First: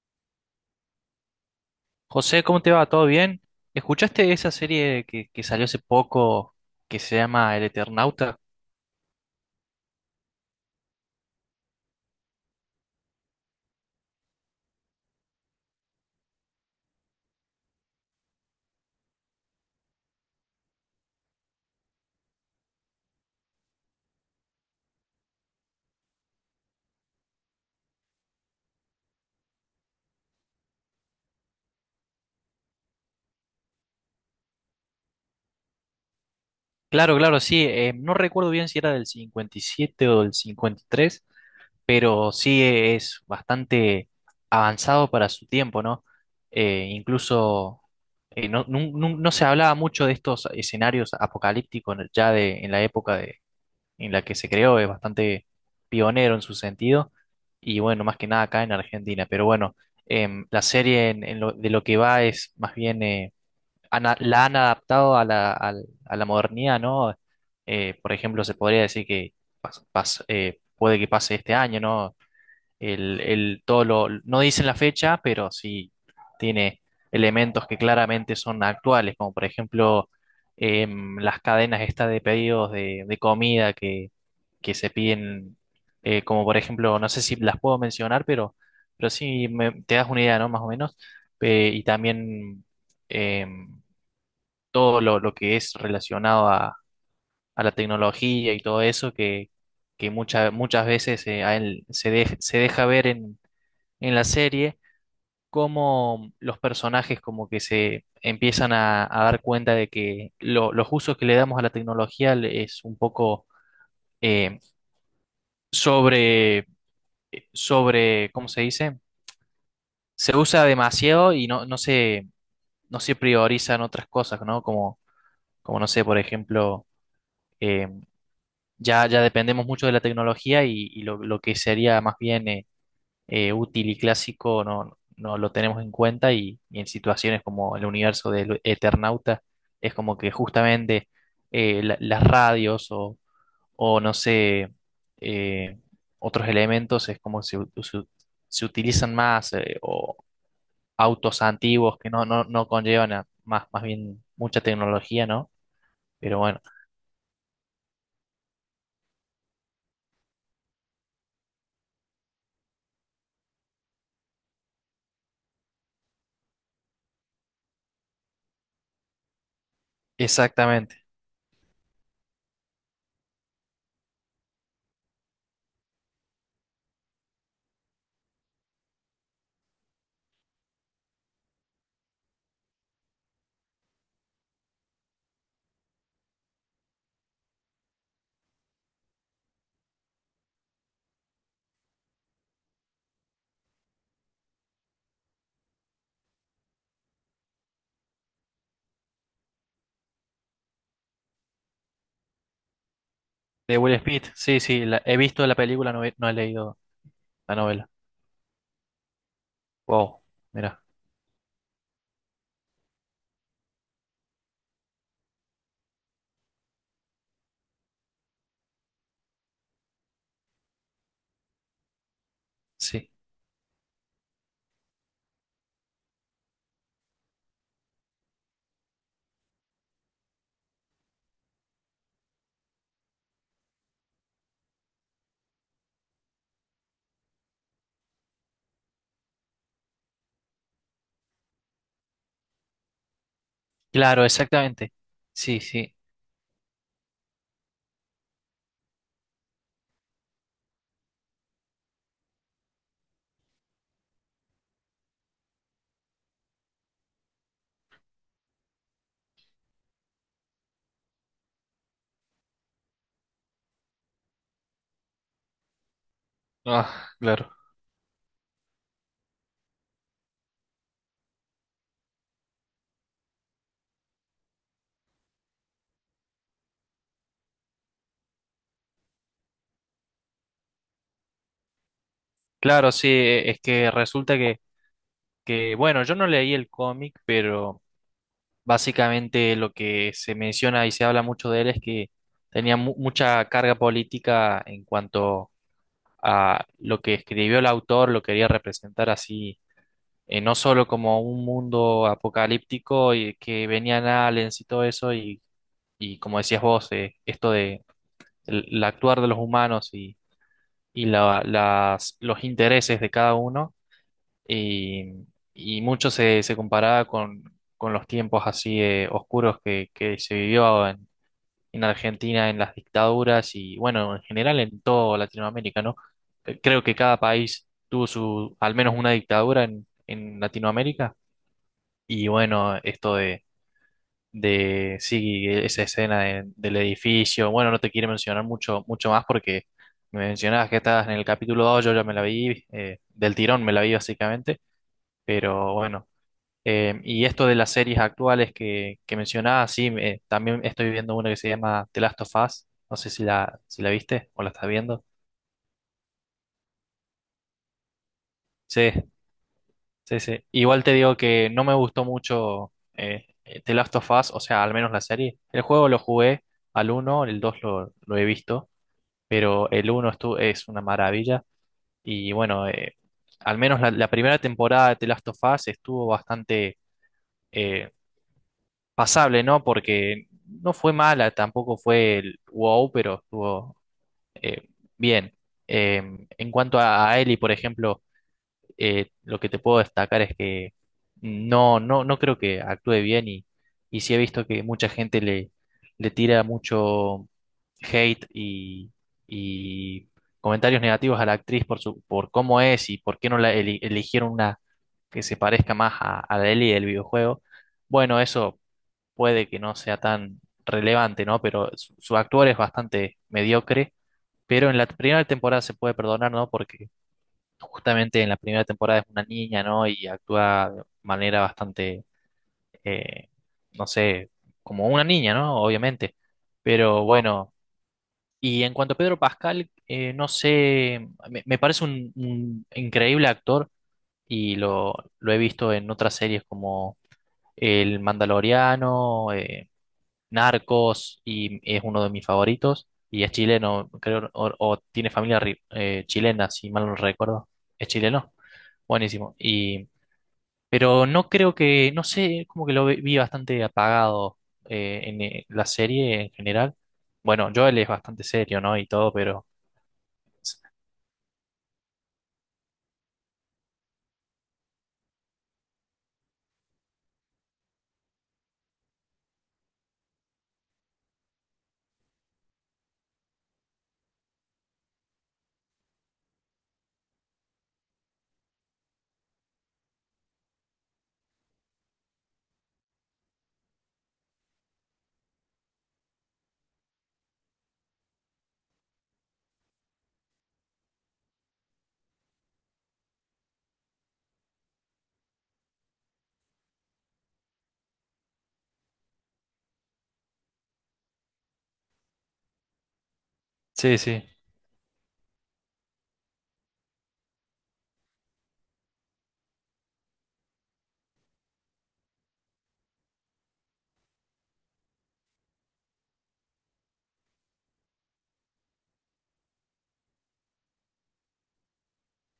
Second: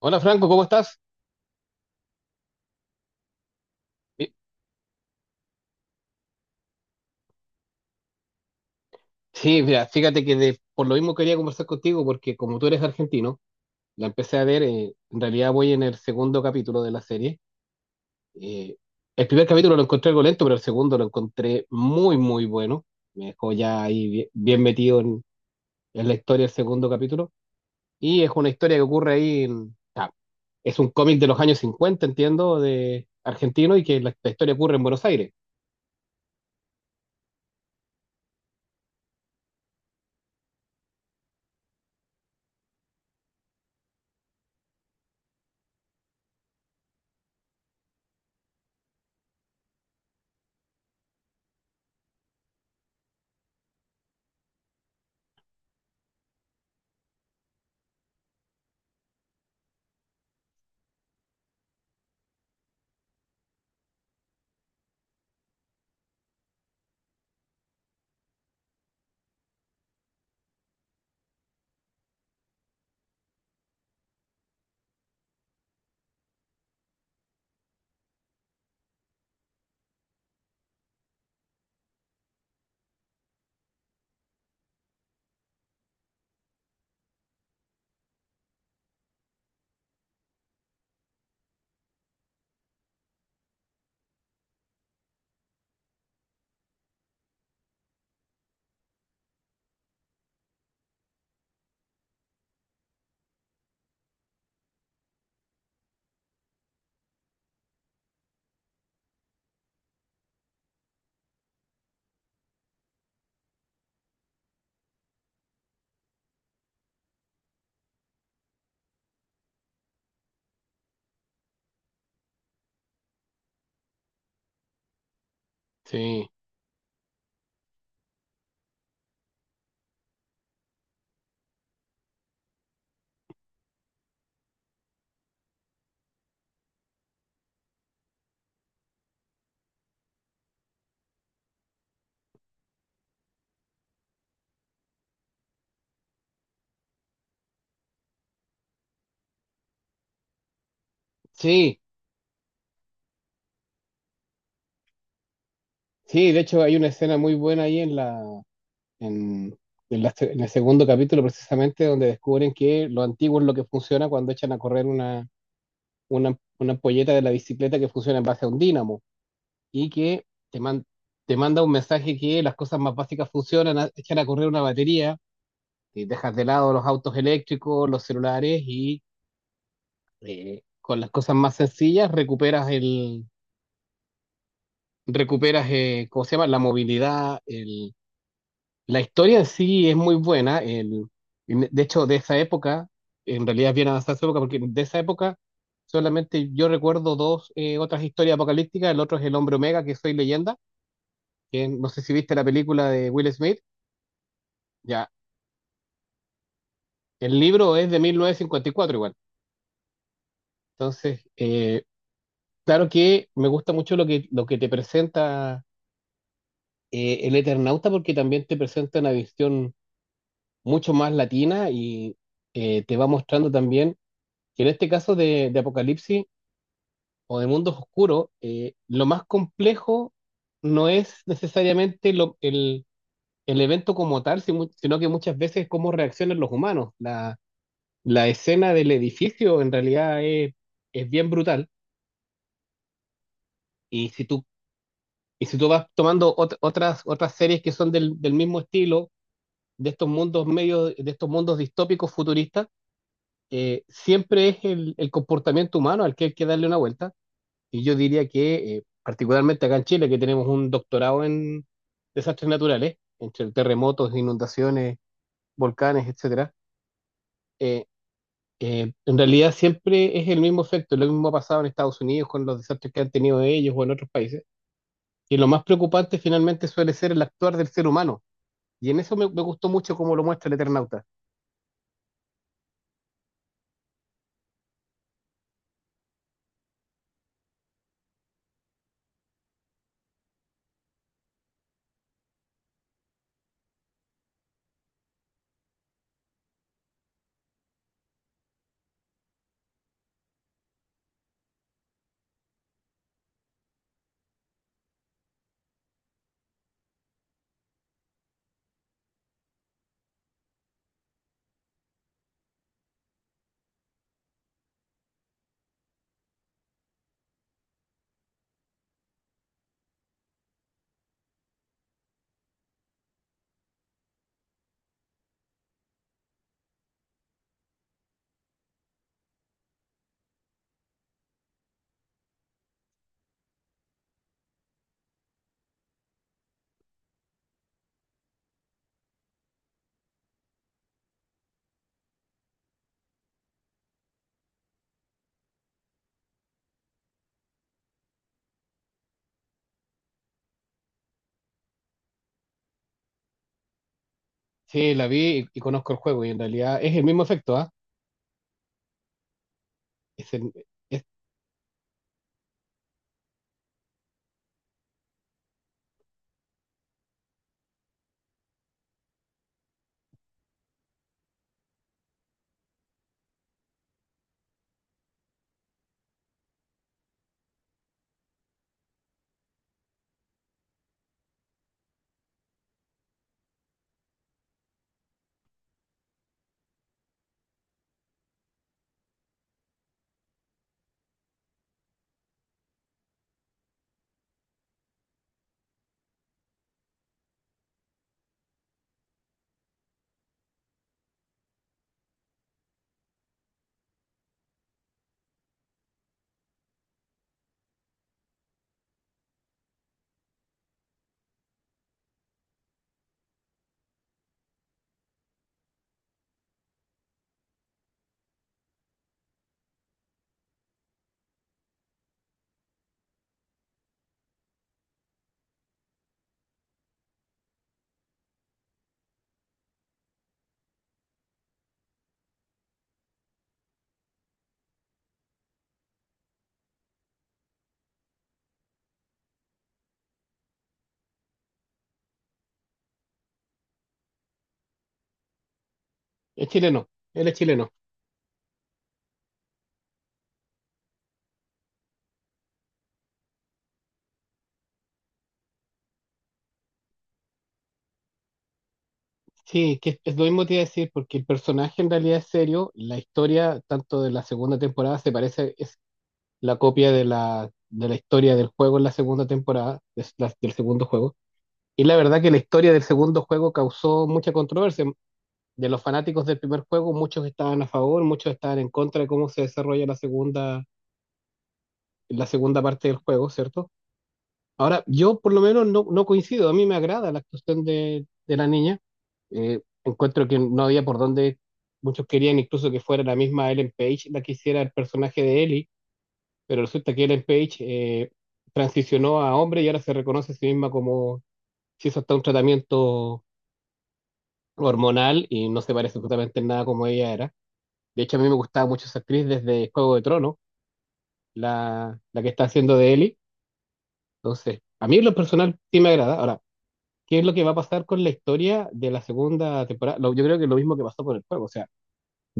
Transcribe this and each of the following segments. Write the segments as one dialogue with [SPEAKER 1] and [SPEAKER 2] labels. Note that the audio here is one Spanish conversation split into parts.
[SPEAKER 1] Hola Franco, ¿cómo estás?
[SPEAKER 2] José, ¿cómo te va? ¿Todo bien?
[SPEAKER 1] Mi-
[SPEAKER 2] ¿Escuchaste esa serie que salió hace poco que se llama El Eternauta?
[SPEAKER 1] Sí, mira, fíjate que por lo mismo quería conversar contigo porque como tú eres argentino, la empecé a ver, en realidad voy en el segundo capítulo de la serie. Eh, el primer capítulo lo encontré algo lento, pero el segundo lo encontré muy, muy bueno. Me dejó ya ahí bien, bien metido en la historia del segundo capítulo. Y es una historia que ocurre ahí en... es un cómic de los años 50, entiendo, de argentino y que la historia ocurre en Buenos Aires.
[SPEAKER 2] Claro, claro, sí. No recuerdo bien si era del 57 o del 53, pero sí es bastante avanzado para su tiempo, ¿no? Incluso no, no se hablaba mucho de estos escenarios apocalípticos ya en la época en la que se creó, es bastante pionero en su sentido, y bueno, más que nada acá en Argentina. Pero bueno, la serie de lo que va es más bien, la han adaptado a a la modernidad, ¿no? Por ejemplo, se podría decir que puede que pase este año, ¿no? Todo lo, no dicen la fecha, pero sí tiene elementos que claramente son actuales, como por ejemplo las cadenas estas de pedidos de comida que se piden, como por ejemplo, no sé si las puedo mencionar, pero sí te das una idea, ¿no? Más o menos. Y también eh, todo lo que es relacionado a la tecnología y todo eso, que muchas veces a él se, se deja ver en la serie. Cómo los personajes como que se empiezan a dar cuenta de que los usos que le damos a la tecnología es un poco eh, sobre, ¿cómo se dice? Se usa demasiado y no se, no se priorizan otras cosas, ¿no? Como, como no sé, por
[SPEAKER 1] Sí,
[SPEAKER 2] ejemplo, eh, ya, ya dependemos mucho de la tecnología y lo que sería más bien útil y clásico no, no lo tenemos en cuenta y en situaciones como el universo del Eternauta es como que justamente las radios o no sé, eh, otros elementos es como se, se, se utilizan más autos
[SPEAKER 1] sí,
[SPEAKER 2] antiguos que no, no, no conllevan más, más bien mucha tecnología, ¿no?
[SPEAKER 1] sí,
[SPEAKER 2] Pero
[SPEAKER 1] de
[SPEAKER 2] bueno,
[SPEAKER 1] hecho hay una escena muy buena ahí en la, en, en el segundo capítulo precisamente donde descubren que lo antiguo es lo que funciona cuando echan a correr una ampolleta de la bicicleta que funciona en base a un dínamo y que
[SPEAKER 2] exactamente.
[SPEAKER 1] te manda un mensaje que las cosas más básicas funcionan, echan a correr una batería, y dejas de lado los autos eléctricos, los celulares y con las cosas más sencillas recuperas el... recuperas, ¿cómo se llama? La movilidad, el, la historia en sí es muy buena. De hecho, de esa época, en realidad es bien avanzada esa época, porque de esa época solamente yo recuerdo dos otras historias apocalípticas. El otro es El Hombre Omega, que soy leyenda, que no sé si viste la película de Will Smith.
[SPEAKER 2] De Will Smith, sí, sí,
[SPEAKER 1] Ya,
[SPEAKER 2] he visto la película, no he, no he leído
[SPEAKER 1] el
[SPEAKER 2] la
[SPEAKER 1] libro
[SPEAKER 2] novela.
[SPEAKER 1] es de 1954 igual.
[SPEAKER 2] Wow, mira,
[SPEAKER 1] Entonces, claro que me gusta mucho lo que te presenta el Eternauta, porque también te presenta una visión mucho más latina y te va
[SPEAKER 2] sí.
[SPEAKER 1] mostrando también que en este caso de Apocalipsis o de mundos oscuros, lo más complejo no es necesariamente el evento como tal, sino que muchas veces cómo reaccionan los humanos. La escena del edificio en realidad es bien brutal y si
[SPEAKER 2] Claro,
[SPEAKER 1] tú,
[SPEAKER 2] exactamente.
[SPEAKER 1] y si
[SPEAKER 2] Sí,
[SPEAKER 1] tú vas
[SPEAKER 2] sí.
[SPEAKER 1] tomando otras, otras series que son del, del mismo estilo, de estos mundos medios, de estos mundos distópicos futuristas, siempre es el comportamiento humano al que hay que darle una vuelta. Y yo diría que, particularmente acá en Chile, que tenemos un doctorado en desastres naturales, entre terremotos, inundaciones, volcanes, etcétera,
[SPEAKER 2] Ah, claro.
[SPEAKER 1] eh, en realidad siempre es el mismo efecto. Lo mismo ha pasado en Estados Unidos con los desastres que han tenido ellos o en otros países. Y lo más preocupante finalmente suele ser el actuar del ser humano. Y en eso me, me gustó mucho cómo lo muestra el Eternauta.
[SPEAKER 2] Claro, sí, es que resulta que, bueno, yo no leí el cómic, pero... Básicamente lo que se menciona y se habla mucho de él es que tenía mucha carga política en cuanto a lo que escribió el autor, lo quería representar así, no solo como un mundo apocalíptico y que venían aliens y todo eso, y como decías vos, esto de el actuar de los humanos y los intereses de cada uno, y, y mucho se, se comparaba con los tiempos así oscuros que se vivió en Argentina, en las dictaduras y bueno, en general en toda Latinoamérica, ¿no? Creo que cada país tuvo su, al menos una dictadura en Latinoamérica y bueno, esto de sí, esa escena del edificio, bueno, no te quiero mencionar mucho, mucho más porque me mencionabas que estabas en el capítulo dos. Yo ya me la vi, del tirón me la vi básicamente, pero bueno. Y esto de las series actuales que mencionaba, sí, también estoy viendo una que se llama The Last of Us. No sé si la, si la viste o la estás
[SPEAKER 1] Sí,
[SPEAKER 2] viendo.
[SPEAKER 1] la vi y conozco el juego y en realidad es el mismo efecto, ¿ah?
[SPEAKER 2] Sí, sí,
[SPEAKER 1] Es,
[SPEAKER 2] sí.
[SPEAKER 1] el-
[SPEAKER 2] Igual te
[SPEAKER 1] es,
[SPEAKER 2] digo que no me gustó mucho The Last of Us, o sea, al menos la serie. El juego lo jugué al uno, el 2 lo he visto, pero el uno es una maravilla. Y bueno, al menos la, la primera temporada de The Last of Us estuvo bastante... eh, pasable, ¿no? Porque no fue mala, tampoco fue el wow, pero estuvo eh, bien. En cuanto a Ellie, por ejemplo, lo que te puedo destacar es que no, no, no creo que actúe bien y sí he visto que mucha gente le, le tira mucho hate y comentarios negativos a la actriz por su, por cómo es y por qué no la eligieron una que se parezca más a la Ellie del videojuego. Bueno, eso puede que no sea tan relevante, ¿no? Pero su actuar es bastante mediocre. Pero en la primera temporada se puede perdonar, ¿no? Porque justamente en la primera temporada es una niña, ¿no? Y actúa de manera bastante, eh, no sé, como una niña, ¿no? Obviamente. Pero bueno, y en cuanto a Pedro Pascal, no sé, me parece un increíble actor y lo he visto en otras series como El Mandaloriano, Narcos y es uno de mis favoritos. Y es chileno, creo, o tiene familia
[SPEAKER 1] es
[SPEAKER 2] chilena, si mal
[SPEAKER 1] chileno,
[SPEAKER 2] no
[SPEAKER 1] él es
[SPEAKER 2] recuerdo.
[SPEAKER 1] chileno.
[SPEAKER 2] Es chileno. Buenísimo. Y, pero no creo que, no sé, como que lo vi bastante apagado en la serie en general. Bueno, Joel es bastante serio, ¿no? Y todo, pero...
[SPEAKER 1] Sí, que es lo mismo que te iba a decir, porque el personaje en realidad es serio, la historia, tanto de la segunda temporada, se parece, es la copia de la historia del juego en la segunda temporada, es del segundo juego. Y la verdad que la historia del segundo juego causó mucha controversia. De los fanáticos del primer juego, muchos estaban a favor, muchos estaban en contra de cómo se desarrolla la segunda parte del juego, ¿cierto? Ahora, yo por lo menos no, no coincido, a mí me agrada la actuación de la niña. Encuentro que no había por dónde, muchos querían incluso que fuera la misma Ellen Page la que hiciera el personaje de Ellie, pero resulta que Ellen Page transicionó a hombre y ahora se reconoce a sí misma como si hizo hasta un tratamiento
[SPEAKER 2] Sí, sí,
[SPEAKER 1] hormonal y no se parece absolutamente en nada como ella era. De hecho, a mí me gustaba mucho esa actriz desde Juego de Tronos, la que está haciendo de Ellie. Entonces, a mí en lo personal sí me agrada. Ahora, qué es lo que va a pasar con la historia de la segunda temporada. Yo creo que lo mismo que pasó con el juego, o sea,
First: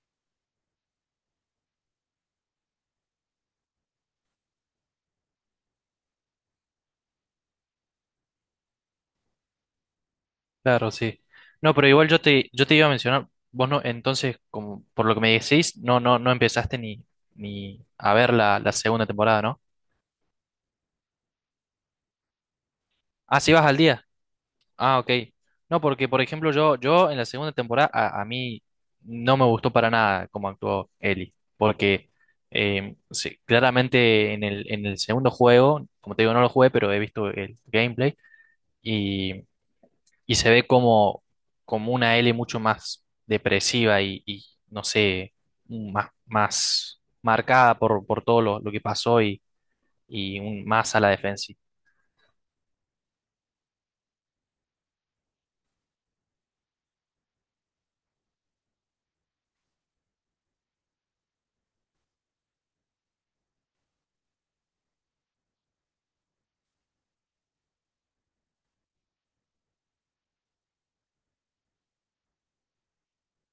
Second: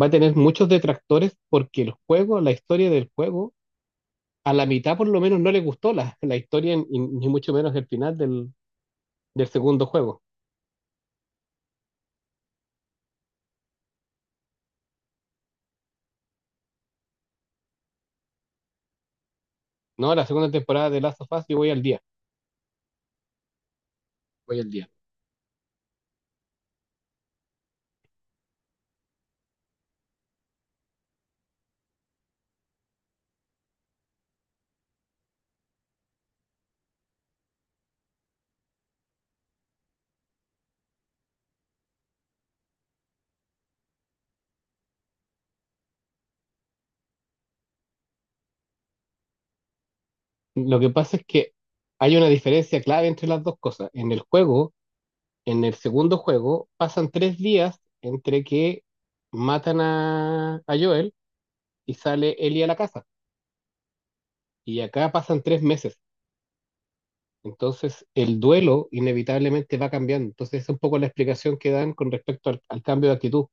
[SPEAKER 1] va a tener muchos detractores porque el juego, la historia del juego, a la mitad por lo menos no le gustó la, la historia ni mucho menos el final del, del segundo juego.
[SPEAKER 2] claro, sí. No, pero igual yo te iba a mencionar, vos no, entonces, como por lo que me decís, no, no, no empezaste ni, ni a ver la, la segunda temporada, ¿no?
[SPEAKER 1] No, la segunda temporada de Last of Us, yo voy al día,
[SPEAKER 2] Ah, sí vas al día.
[SPEAKER 1] voy al día.
[SPEAKER 2] Ah, ok. No, porque por ejemplo yo, yo en la segunda temporada a mí no me gustó para nada cómo actuó Ellie, porque sí, claramente en en el segundo juego, como te digo, no lo jugué, pero he visto el gameplay y, y se ve como, como una Ellie mucho más depresiva no sé, más, más marcada por todo lo que pasó y
[SPEAKER 1] Lo que
[SPEAKER 2] más a la
[SPEAKER 1] pasa es que
[SPEAKER 2] defensiva.
[SPEAKER 1] hay una diferencia clave entre las dos cosas. En el juego, en el segundo juego, pasan 3 días entre que matan a Joel y sale Ellie a la casa. Y acá pasan 3 meses. Entonces, el duelo inevitablemente va cambiando. Entonces, es un poco la explicación que dan con respecto al, al cambio de actitud.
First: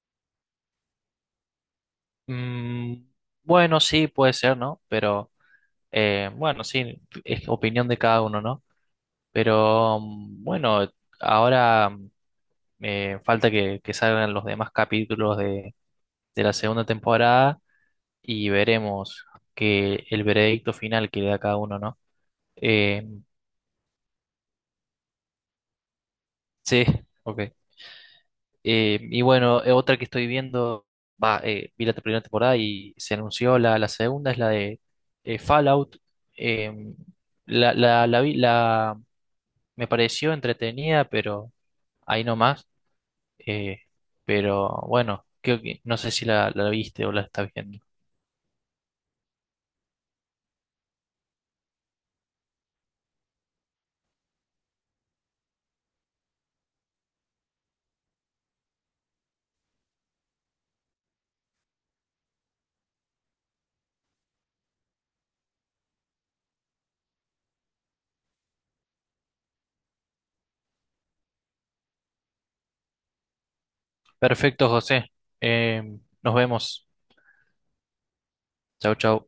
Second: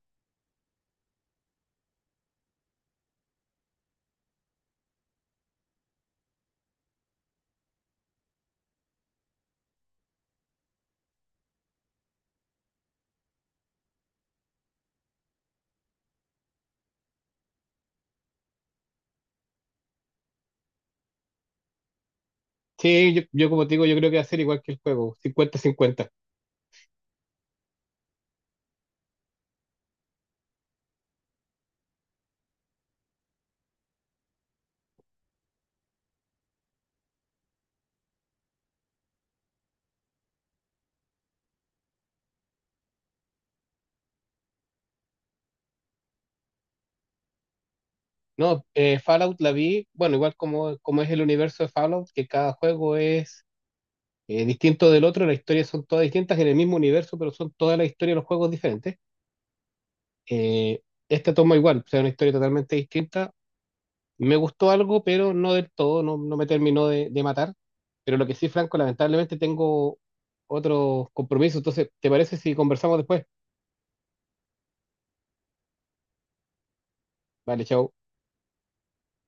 [SPEAKER 2] Mm, bueno, sí, puede ser, ¿no? Pero... bueno, sí, es opinión de cada uno, ¿no? Pero mm, bueno, ahora mm, falta que salgan los demás capítulos de la segunda temporada y veremos que el veredicto final que le da cada uno, ¿no? Eh,
[SPEAKER 1] Sí, yo como te digo, yo creo que va a ser igual que el juego, 50-50.
[SPEAKER 2] sí, ok. Y bueno, otra que estoy viendo, va, vi la primera temporada y se anunció la, la segunda, es la de Fallout. Em, la, la, la vi- la- me pareció entretenida, pero ahí nomás. Eh, pero bueno, creo que no sé si la, la viste o la estás viendo.
[SPEAKER 1] No, Fallout la vi, bueno, igual como, como es el universo de Fallout, que cada juego es distinto del otro, las historias son todas distintas en el mismo universo, pero son todas las historias de los juegos diferentes. Eh, Esta toma igual, o sea, una historia totalmente distinta, me gustó algo, pero no del todo, no, no me terminó de matar. Pero lo que sí, Franco, lamentablemente tengo otro compromiso. Entonces, ¿te parece si conversamos después?
[SPEAKER 2] Perfecto, José. Eh, nos vemos.
[SPEAKER 1] Vale, chao.
[SPEAKER 2] Chau, chau.